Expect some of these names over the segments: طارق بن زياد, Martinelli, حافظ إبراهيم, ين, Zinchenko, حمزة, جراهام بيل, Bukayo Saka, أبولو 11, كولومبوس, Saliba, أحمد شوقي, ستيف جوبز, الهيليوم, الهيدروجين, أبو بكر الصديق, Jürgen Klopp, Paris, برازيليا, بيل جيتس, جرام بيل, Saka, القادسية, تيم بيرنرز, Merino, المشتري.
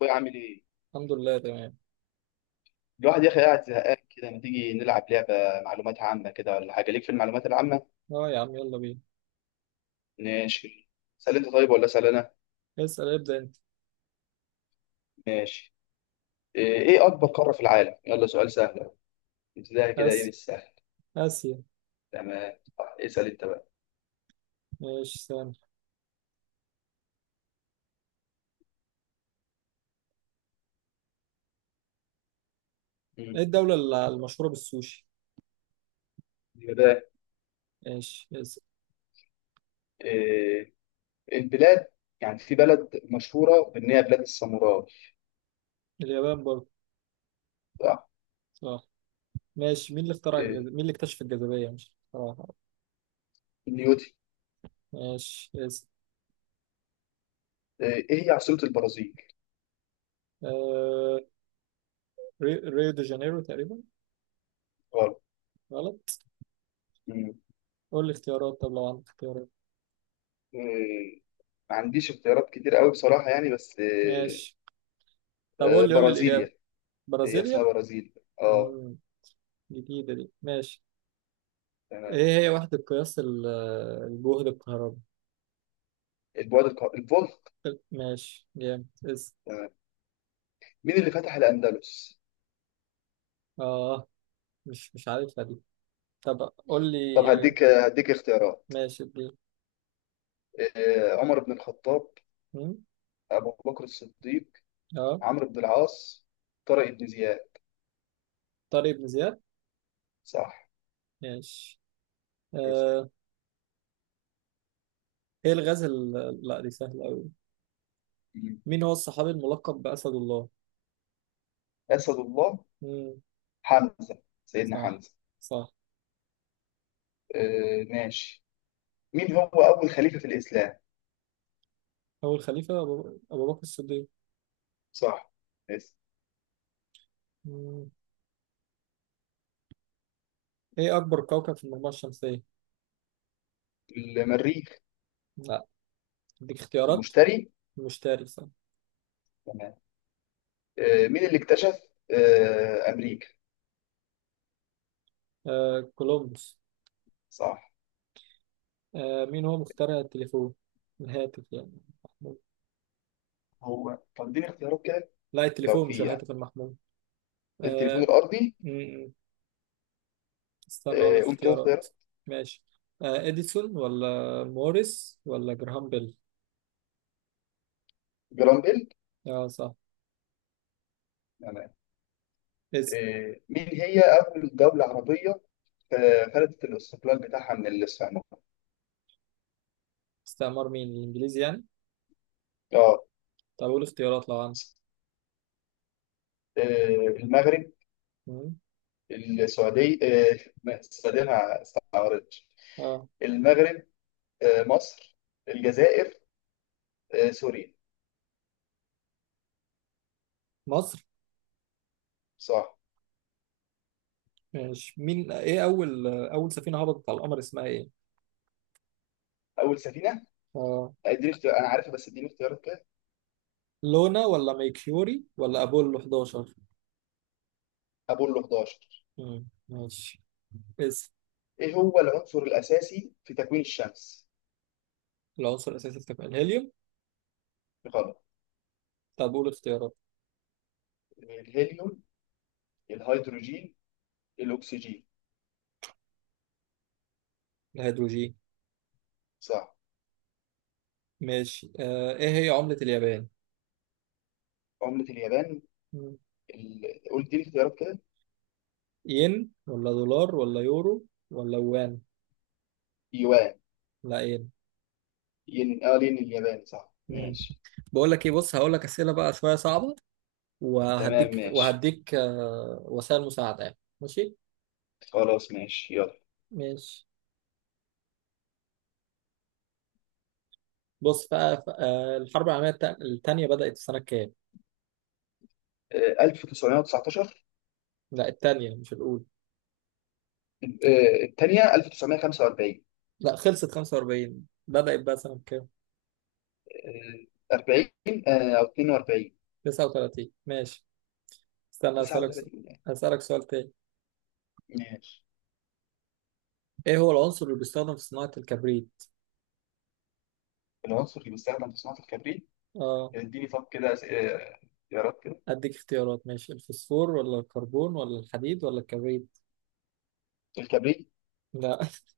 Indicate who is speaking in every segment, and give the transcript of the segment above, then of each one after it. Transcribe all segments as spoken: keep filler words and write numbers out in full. Speaker 1: بعمل ايه.
Speaker 2: الحمد لله، تمام.
Speaker 1: الواحد يا اخي قاعد زهقان كده، ما تيجي نلعب لعبه معلومات عامه كده ولا حاجه؟ ليك في المعلومات العامه؟
Speaker 2: اه يا عم، يلا بينا.
Speaker 1: ماشي. سأل انت طيب ولا اسال انا؟
Speaker 2: اسأل، ابدأ انت.
Speaker 1: ماشي. ايه إيه اكبر قاره في العالم؟ يلا سؤال سهل ابتدائي كده، ايه
Speaker 2: اسيا.
Speaker 1: بالسهل.
Speaker 2: اسيا.
Speaker 1: تمام طيب، اسال انت بقى.
Speaker 2: ماشي، سامع.
Speaker 1: مم.
Speaker 2: ايه الدولة الل- المشهورة بالسوشي؟
Speaker 1: كده.
Speaker 2: ماشي، اسأل.
Speaker 1: إيه البلاد، يعني في بلد مشهوره بان هي بلاد الساموراي.
Speaker 2: اليابان برضه.
Speaker 1: صح.
Speaker 2: صح. ماشي. مين اللي اخترع الجز...
Speaker 1: إيه
Speaker 2: مين اللي اكتشف الجاذبية؟ مش صراحة؟
Speaker 1: نيوتي.
Speaker 2: ماشي، اسأل.
Speaker 1: إيه إيه هي عاصمه البرازيل؟
Speaker 2: آه... ري... ريو دي جانيرو تقريبا.
Speaker 1: غلط.
Speaker 2: غلط.
Speaker 1: مم.
Speaker 2: قول لي اختيارات، طب لو عندك اختيارات.
Speaker 1: إيه ما عنديش اختيارات كتير قوي بصراحه يعني، بس إيه.
Speaker 2: ماشي، طب
Speaker 1: آه،
Speaker 2: قول لي، قول لي الإجابة.
Speaker 1: برازيليا، هي اسمها
Speaker 2: برازيليا.
Speaker 1: برازيل. اه
Speaker 2: امم، جديدة دي. ماشي.
Speaker 1: تمام.
Speaker 2: ايه هي وحدة قياس ال- الجهد الكهربي؟
Speaker 1: البعد الق... الفولق.
Speaker 2: ماشي، جامد. اسأل.
Speaker 1: تمام. مين اللي فتح الأندلس؟
Speaker 2: اه، مش مش عارفها دي. طب قول لي،
Speaker 1: طب هديك هديك اختيارات.
Speaker 2: ماشي دي.
Speaker 1: آه، عمر بن الخطاب،
Speaker 2: مم؟
Speaker 1: أبو بكر الصديق،
Speaker 2: اه،
Speaker 1: عمرو بن العاص، طارق بن زياد.
Speaker 2: طارق بن زياد.
Speaker 1: صح.
Speaker 2: ماشي.
Speaker 1: اسم.
Speaker 2: آه، ايه الغاز ال... لا دي سهلة أوي.
Speaker 1: مم.
Speaker 2: مين هو الصحابي الملقب بأسد الله؟
Speaker 1: أسد الله،
Speaker 2: مم.
Speaker 1: حمزة سيدنا
Speaker 2: صح.
Speaker 1: حمزة.
Speaker 2: صح.
Speaker 1: آه، ماشي. مين هو أول خليفة في الإسلام؟
Speaker 2: أول خليفة، أبو, أبو بكر الصديق.
Speaker 1: صح. اسم.
Speaker 2: مم. ايه أكبر كوكب في المجموعة الشمسية؟
Speaker 1: المريخ،
Speaker 2: لا، اديك اختيارات.
Speaker 1: المشتري.
Speaker 2: المشتري، صح.
Speaker 1: تمام. آه، مين اللي اكتشف آه، أمريكا؟
Speaker 2: آه، كولومبوس.
Speaker 1: صح.
Speaker 2: آه، مين هو مخترع التليفون؟ الهاتف يعني، المحمول.
Speaker 1: هو طب اديني اختيارات كده
Speaker 2: لا،
Speaker 1: لو
Speaker 2: التليفون مش
Speaker 1: في، يعني
Speaker 2: الهاتف المحمول.
Speaker 1: التليفون الارضي.
Speaker 2: آه، استنى اقول لك
Speaker 1: آه، قول كده
Speaker 2: اختيارات.
Speaker 1: اختيارات.
Speaker 2: ماشي، آه، اديسون ولا موريس ولا جراهام بيل.
Speaker 1: جرام بيل.
Speaker 2: اه صح.
Speaker 1: تمام.
Speaker 2: اسم.
Speaker 1: آه، مين هي اول دوله عربيه آه، خدت الاستقلال بتاعها من الاسبان؟
Speaker 2: استعمار مين، الانجليزي يعني؟
Speaker 1: اه.
Speaker 2: طب اقول اختيارات لو عندك.
Speaker 1: آه، المغرب،
Speaker 2: مم.
Speaker 1: السعوديه، آه، ما- السعوديه ما استعارتش،
Speaker 2: اه،
Speaker 1: المغرب، آه، مصر، الجزائر، آه، سوريا.
Speaker 2: مصر.
Speaker 1: صح.
Speaker 2: ماشي. مين ايه اول اول سفينة هبطت على القمر اسمها ايه؟
Speaker 1: اول سفينه.
Speaker 2: اه،
Speaker 1: اديني اختيار، انا عارفها بس اديني اختيارات كده.
Speaker 2: لونا ولا ميكيوري ولا ابولو احداشر؟
Speaker 1: ابولو حداشر.
Speaker 2: مم، ماشي. اسم.
Speaker 1: ايه هو العنصر الاساسي في تكوين الشمس؟
Speaker 2: العنصر الاساسي في تفاعل الهيليوم.
Speaker 1: غلط.
Speaker 2: طب قول اختيارات.
Speaker 1: الهيليوم، الهيدروجين، الأكسجين.
Speaker 2: الهيدروجين.
Speaker 1: صح.
Speaker 2: ماشي. آه، ايه هي عملة اليابان؟
Speaker 1: عملة اليابان.
Speaker 2: مم.
Speaker 1: ال... قلت لي اختيارات كده.
Speaker 2: ين ولا دولار ولا يورو ولا وان.
Speaker 1: يوان.
Speaker 2: لا ايه.
Speaker 1: ين اه، لين الياباني. صح
Speaker 2: مم.
Speaker 1: ماشي.
Speaker 2: بقول لك ايه، بص، هقول لك اسئله بقى شويه صعبه،
Speaker 1: تمام
Speaker 2: وهديك
Speaker 1: ماشي.
Speaker 2: وهديك آه، وسائل مساعده يعني، ماشي؟
Speaker 1: خلاص ماشي يلا.
Speaker 2: ماشي. بص بقى، ف- آه، الحرب العالميه التا- التانيه بدات في سنه كام؟
Speaker 1: آه، ألف وتسعمئة وتسعة عشر.
Speaker 2: لا، التانيه مش الاولى.
Speaker 1: آه، الثانية ألف وتسعمية وخمسة وأربعين.
Speaker 2: لا، خلصت خمسة واربعين، بدات بقى سنه كام؟
Speaker 1: آه، أربعين، آه، أو اتنين وأربعين.
Speaker 2: تسعة وتلاتين. ماشي، استنى اسالك س-
Speaker 1: تسعة وتلاتين يعني.
Speaker 2: اسالك سؤال تاني.
Speaker 1: ماشي.
Speaker 2: ايه هو العنصر اللي بيستخدم في صناعه الكبريت؟
Speaker 1: العنصر اللي بيستخدم في صناعة الكبريت.
Speaker 2: اه،
Speaker 1: اديني طب كده أس- آه، اختيارات كده.
Speaker 2: اديك اختيارات. ماشي، الفوسفور ولا الكربون ولا الحديد ولا الكبريت.
Speaker 1: الكبريت،
Speaker 2: لا.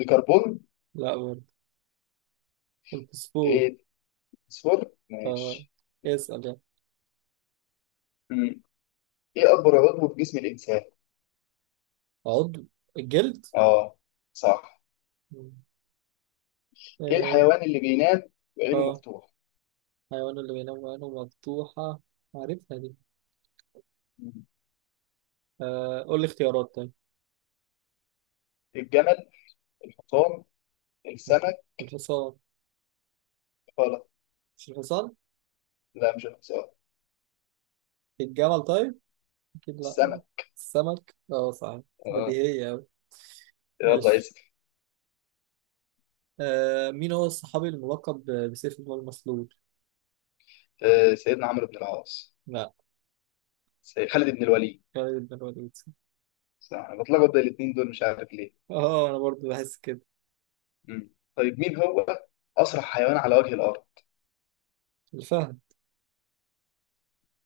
Speaker 1: الكربون،
Speaker 2: لا برضه. الفوسفور.
Speaker 1: آه، الفوسفور
Speaker 2: اه.
Speaker 1: ماشي.
Speaker 2: اسأل يعني.
Speaker 1: مم. إيه أكبر عضو في جسم الإنسان؟
Speaker 2: عضو؟ الجلد.
Speaker 1: اه صح.
Speaker 2: مم.
Speaker 1: ايه
Speaker 2: اه.
Speaker 1: الحيوان اللي بينام وعينه
Speaker 2: آه،
Speaker 1: مفتوح؟
Speaker 2: حيوان اللي بينام وعينه مفتوحة، عارفها دي.
Speaker 1: مم.
Speaker 2: آه، قول لي اختيارات طيب.
Speaker 1: الجمل، الحصان، السمك.
Speaker 2: الحصان.
Speaker 1: غلط.
Speaker 2: مش الحصان؟
Speaker 1: لا مش الحصان.
Speaker 2: الجمل طيب؟ أكيد لأ.
Speaker 1: السمك.
Speaker 2: السمك، اه صح.
Speaker 1: اه.
Speaker 2: بديهية أوي.
Speaker 1: يلا
Speaker 2: ماشي.
Speaker 1: اسال.
Speaker 2: آه، مين هو الصحابي الملقب ب- بسيف الله المسلول؟
Speaker 1: آه، سيدنا عمرو بن العاص،
Speaker 2: لأ.
Speaker 1: سيد خالد بن الوليد.
Speaker 2: خالد بن الوليد.
Speaker 1: صح. انا بتلخبط بين الاثنين دول مش عارف ليه.
Speaker 2: اه، أنا برضو بحس كده.
Speaker 1: مم. طيب مين هو اسرع حيوان على وجه الارض؟
Speaker 2: الفهد.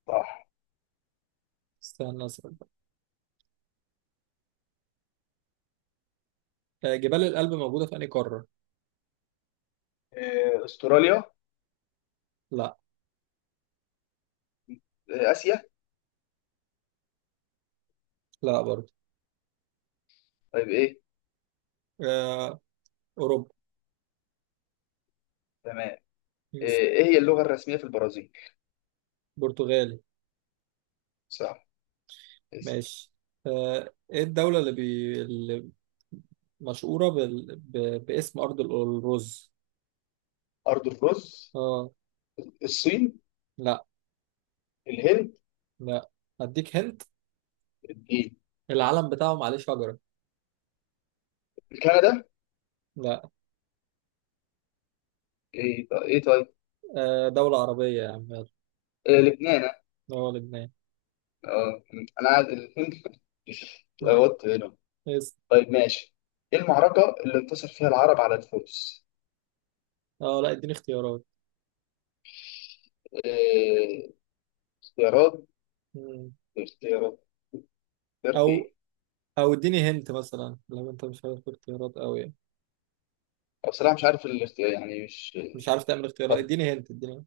Speaker 1: صح.
Speaker 2: استنى أسأل بقى. آه، جبال الألب موجودة في أنهي قارة؟
Speaker 1: آه، استراليا،
Speaker 2: لأ.
Speaker 1: آه، اسيا.
Speaker 2: لأ برضو.
Speaker 1: طيب ايه؟
Speaker 2: آه، أوروبا.
Speaker 1: تمام. آه،
Speaker 2: يس.
Speaker 1: ايه هي اللغة الرسمية في البرازيل؟
Speaker 2: برتغالي.
Speaker 1: صح. اسال.
Speaker 2: ماشي. آه، ايه الدولة اللي, بي... اللي مشهورة بال... ب... باسم أرض ال- الرز.
Speaker 1: ارض الرز،
Speaker 2: اه.
Speaker 1: الصين،
Speaker 2: لا.
Speaker 1: الهند،
Speaker 2: لا. هديك هنت.
Speaker 1: الدين،
Speaker 2: العلم بتاعهم عليه شجرة.
Speaker 1: كندا.
Speaker 2: لا.
Speaker 1: ايه طيب، ايه طيب.
Speaker 2: آه، دولة عربية يا عم، يلا.
Speaker 1: إيه لبنان.
Speaker 2: اه، لبنان.
Speaker 1: اه. انا قاعد الهند
Speaker 2: مم.
Speaker 1: لغوت هنا.
Speaker 2: يس.
Speaker 1: طيب ماشي. ايه المعركة اللي انتصر فيها العرب على الفرس؟
Speaker 2: اه لا، اديني اختيارات.
Speaker 1: إيه اختيارات
Speaker 2: مم.
Speaker 1: اختيارات؟ اختيارات
Speaker 2: أو،
Speaker 1: ايه؟
Speaker 2: أو اديني هنت مثلا لو أنت مش عارف اختيارات أوي يعني.
Speaker 1: أو بصراحة مش عارف الاختيار، يعني مش.
Speaker 2: مش عارف تعمل اختيارات،
Speaker 1: طب
Speaker 2: اديني هنت، اديني.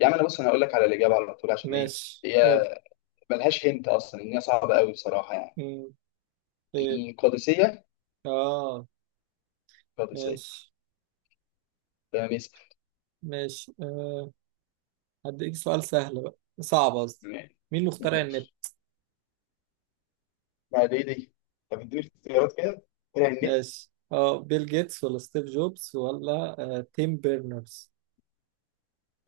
Speaker 1: يا عم انا بص، انا هقول لك على الإجابة على طول، عشان ايه؟
Speaker 2: ماشي
Speaker 1: هي
Speaker 2: قول.
Speaker 1: ملهاش هنت اصلا، ان هي صعبة قوي بصراحة يعني.
Speaker 2: مم. ايه.
Speaker 1: القادسية،
Speaker 2: اه.
Speaker 1: القادسية.
Speaker 2: ماشي.
Speaker 1: تمام يس-
Speaker 2: ماشي. آه، هديك سؤال سهل بقى، صعب قصدي.
Speaker 1: ماشي
Speaker 2: مين اللي اخترع النت؟
Speaker 1: ماشي. بعد ايه دي، طب اديني اختيارات كده.
Speaker 2: ماشي، اه، بيل جيتس ولا ستيف جوبز ولا آه تيم بيرنرز.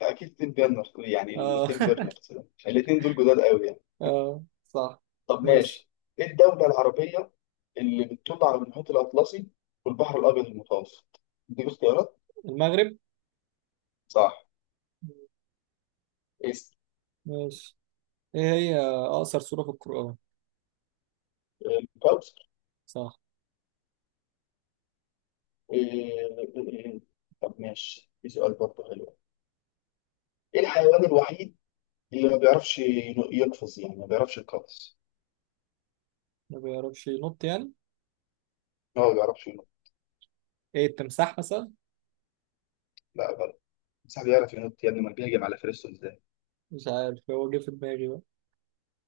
Speaker 1: اكيد تيم بيرنرز، يعني التيم
Speaker 2: اه.
Speaker 1: بيرنرز ده، الاثنين دول جداد قوي يعني.
Speaker 2: اه صح.
Speaker 1: طب
Speaker 2: ماشي.
Speaker 1: ماشي. ايه الدوله العربيه اللي بتطل على المحيط الاطلسي والبحر الابيض المتوسط؟ دي اختيارات.
Speaker 2: المغرب.
Speaker 1: صح. اسم.
Speaker 2: ماشي. ايه هي اقصر سورة في القرآن؟
Speaker 1: الكوثر.
Speaker 2: صح.
Speaker 1: إيه- طب ماشي، في سؤال برضه حلو. ايه الحيوان الوحيد اللي ما بيعرفش ينو- يقفز، يعني ما بيعرفش يقفز؟
Speaker 2: ما بيعرفش ينط يعني؟
Speaker 1: هو ما بيعرفش ينط.
Speaker 2: ايه، التمساح مثلا.
Speaker 1: لا غلط. بس بيعرف ينط يا ابني، ما بيهجم على فريسته ازاي؟
Speaker 2: مش عارف، هو جه في دماغي بقى.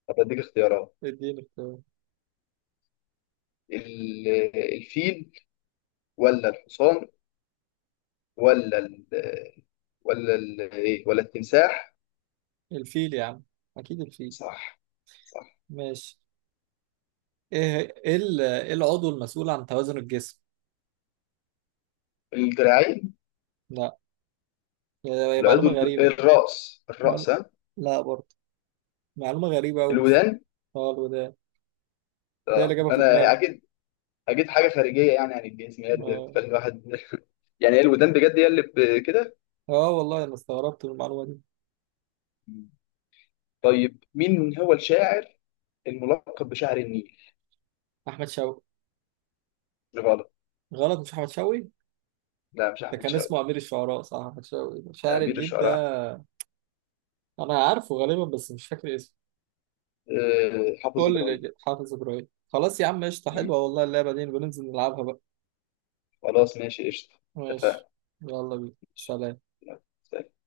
Speaker 1: طب اديك اختيارات.
Speaker 2: اديني اختيار.
Speaker 1: ال- الفيل، ولا الحصان، ولا ال، ولا ال ايه، ولا التمساح.
Speaker 2: الفيل يا عم، اكيد الفيل.
Speaker 1: صح صح.
Speaker 2: ماشي. ايه ايه ال- إيه العضو المسؤول عن توازن الجسم؟
Speaker 1: الدراعين.
Speaker 2: لا. هي
Speaker 1: العضو.
Speaker 2: معلومة غريبة.
Speaker 1: الراس الراس
Speaker 2: معلو...
Speaker 1: ها.
Speaker 2: لا برضه. معلومة غريبة أوي، مش.
Speaker 1: الودان.
Speaker 2: اه، الوداد. ده هي اللي
Speaker 1: اه
Speaker 2: جابها في
Speaker 1: انا
Speaker 2: دماغي.
Speaker 1: اكيد. اكيد حاجه خارجيه يعني عن الجسم، هي اللي
Speaker 2: اه.
Speaker 1: بتخلي الواحد يعني هي الودان بجد، هي اللي ب- كده.
Speaker 2: اه والله، أنا استغربت من المعلومة دي.
Speaker 1: طيب مين هو الشاعر الملقب بشاعر النيل؟
Speaker 2: أحمد شوقي.
Speaker 1: غلط.
Speaker 2: غلط؟ مش أحمد شوقي؟
Speaker 1: لا مش
Speaker 2: ده
Speaker 1: احمد
Speaker 2: كان
Speaker 1: شوقي.
Speaker 2: اسمه أمير الشعراء، صح؟ أحمد شوقي
Speaker 1: لا،
Speaker 2: شاعر
Speaker 1: امير
Speaker 2: النيل
Speaker 1: الشعراء أحمد.
Speaker 2: ده. أنا عارفه غالبا بس مش فاكر اسمه.
Speaker 1: أه حافظ
Speaker 2: قول لي
Speaker 1: ابراهيم.
Speaker 2: الإجابة. حافظ إبراهيم، خلاص يا عم، قشطة.
Speaker 1: مم.
Speaker 2: حلوة والله، اللعبة دي نبقى ننزل نلعبها بقى.
Speaker 1: خلاص ماشي قشطه. اتفقنا.
Speaker 2: ماشي، يلا بينا،
Speaker 1: ماشي.
Speaker 2: سلام.
Speaker 1: يلا، سلام.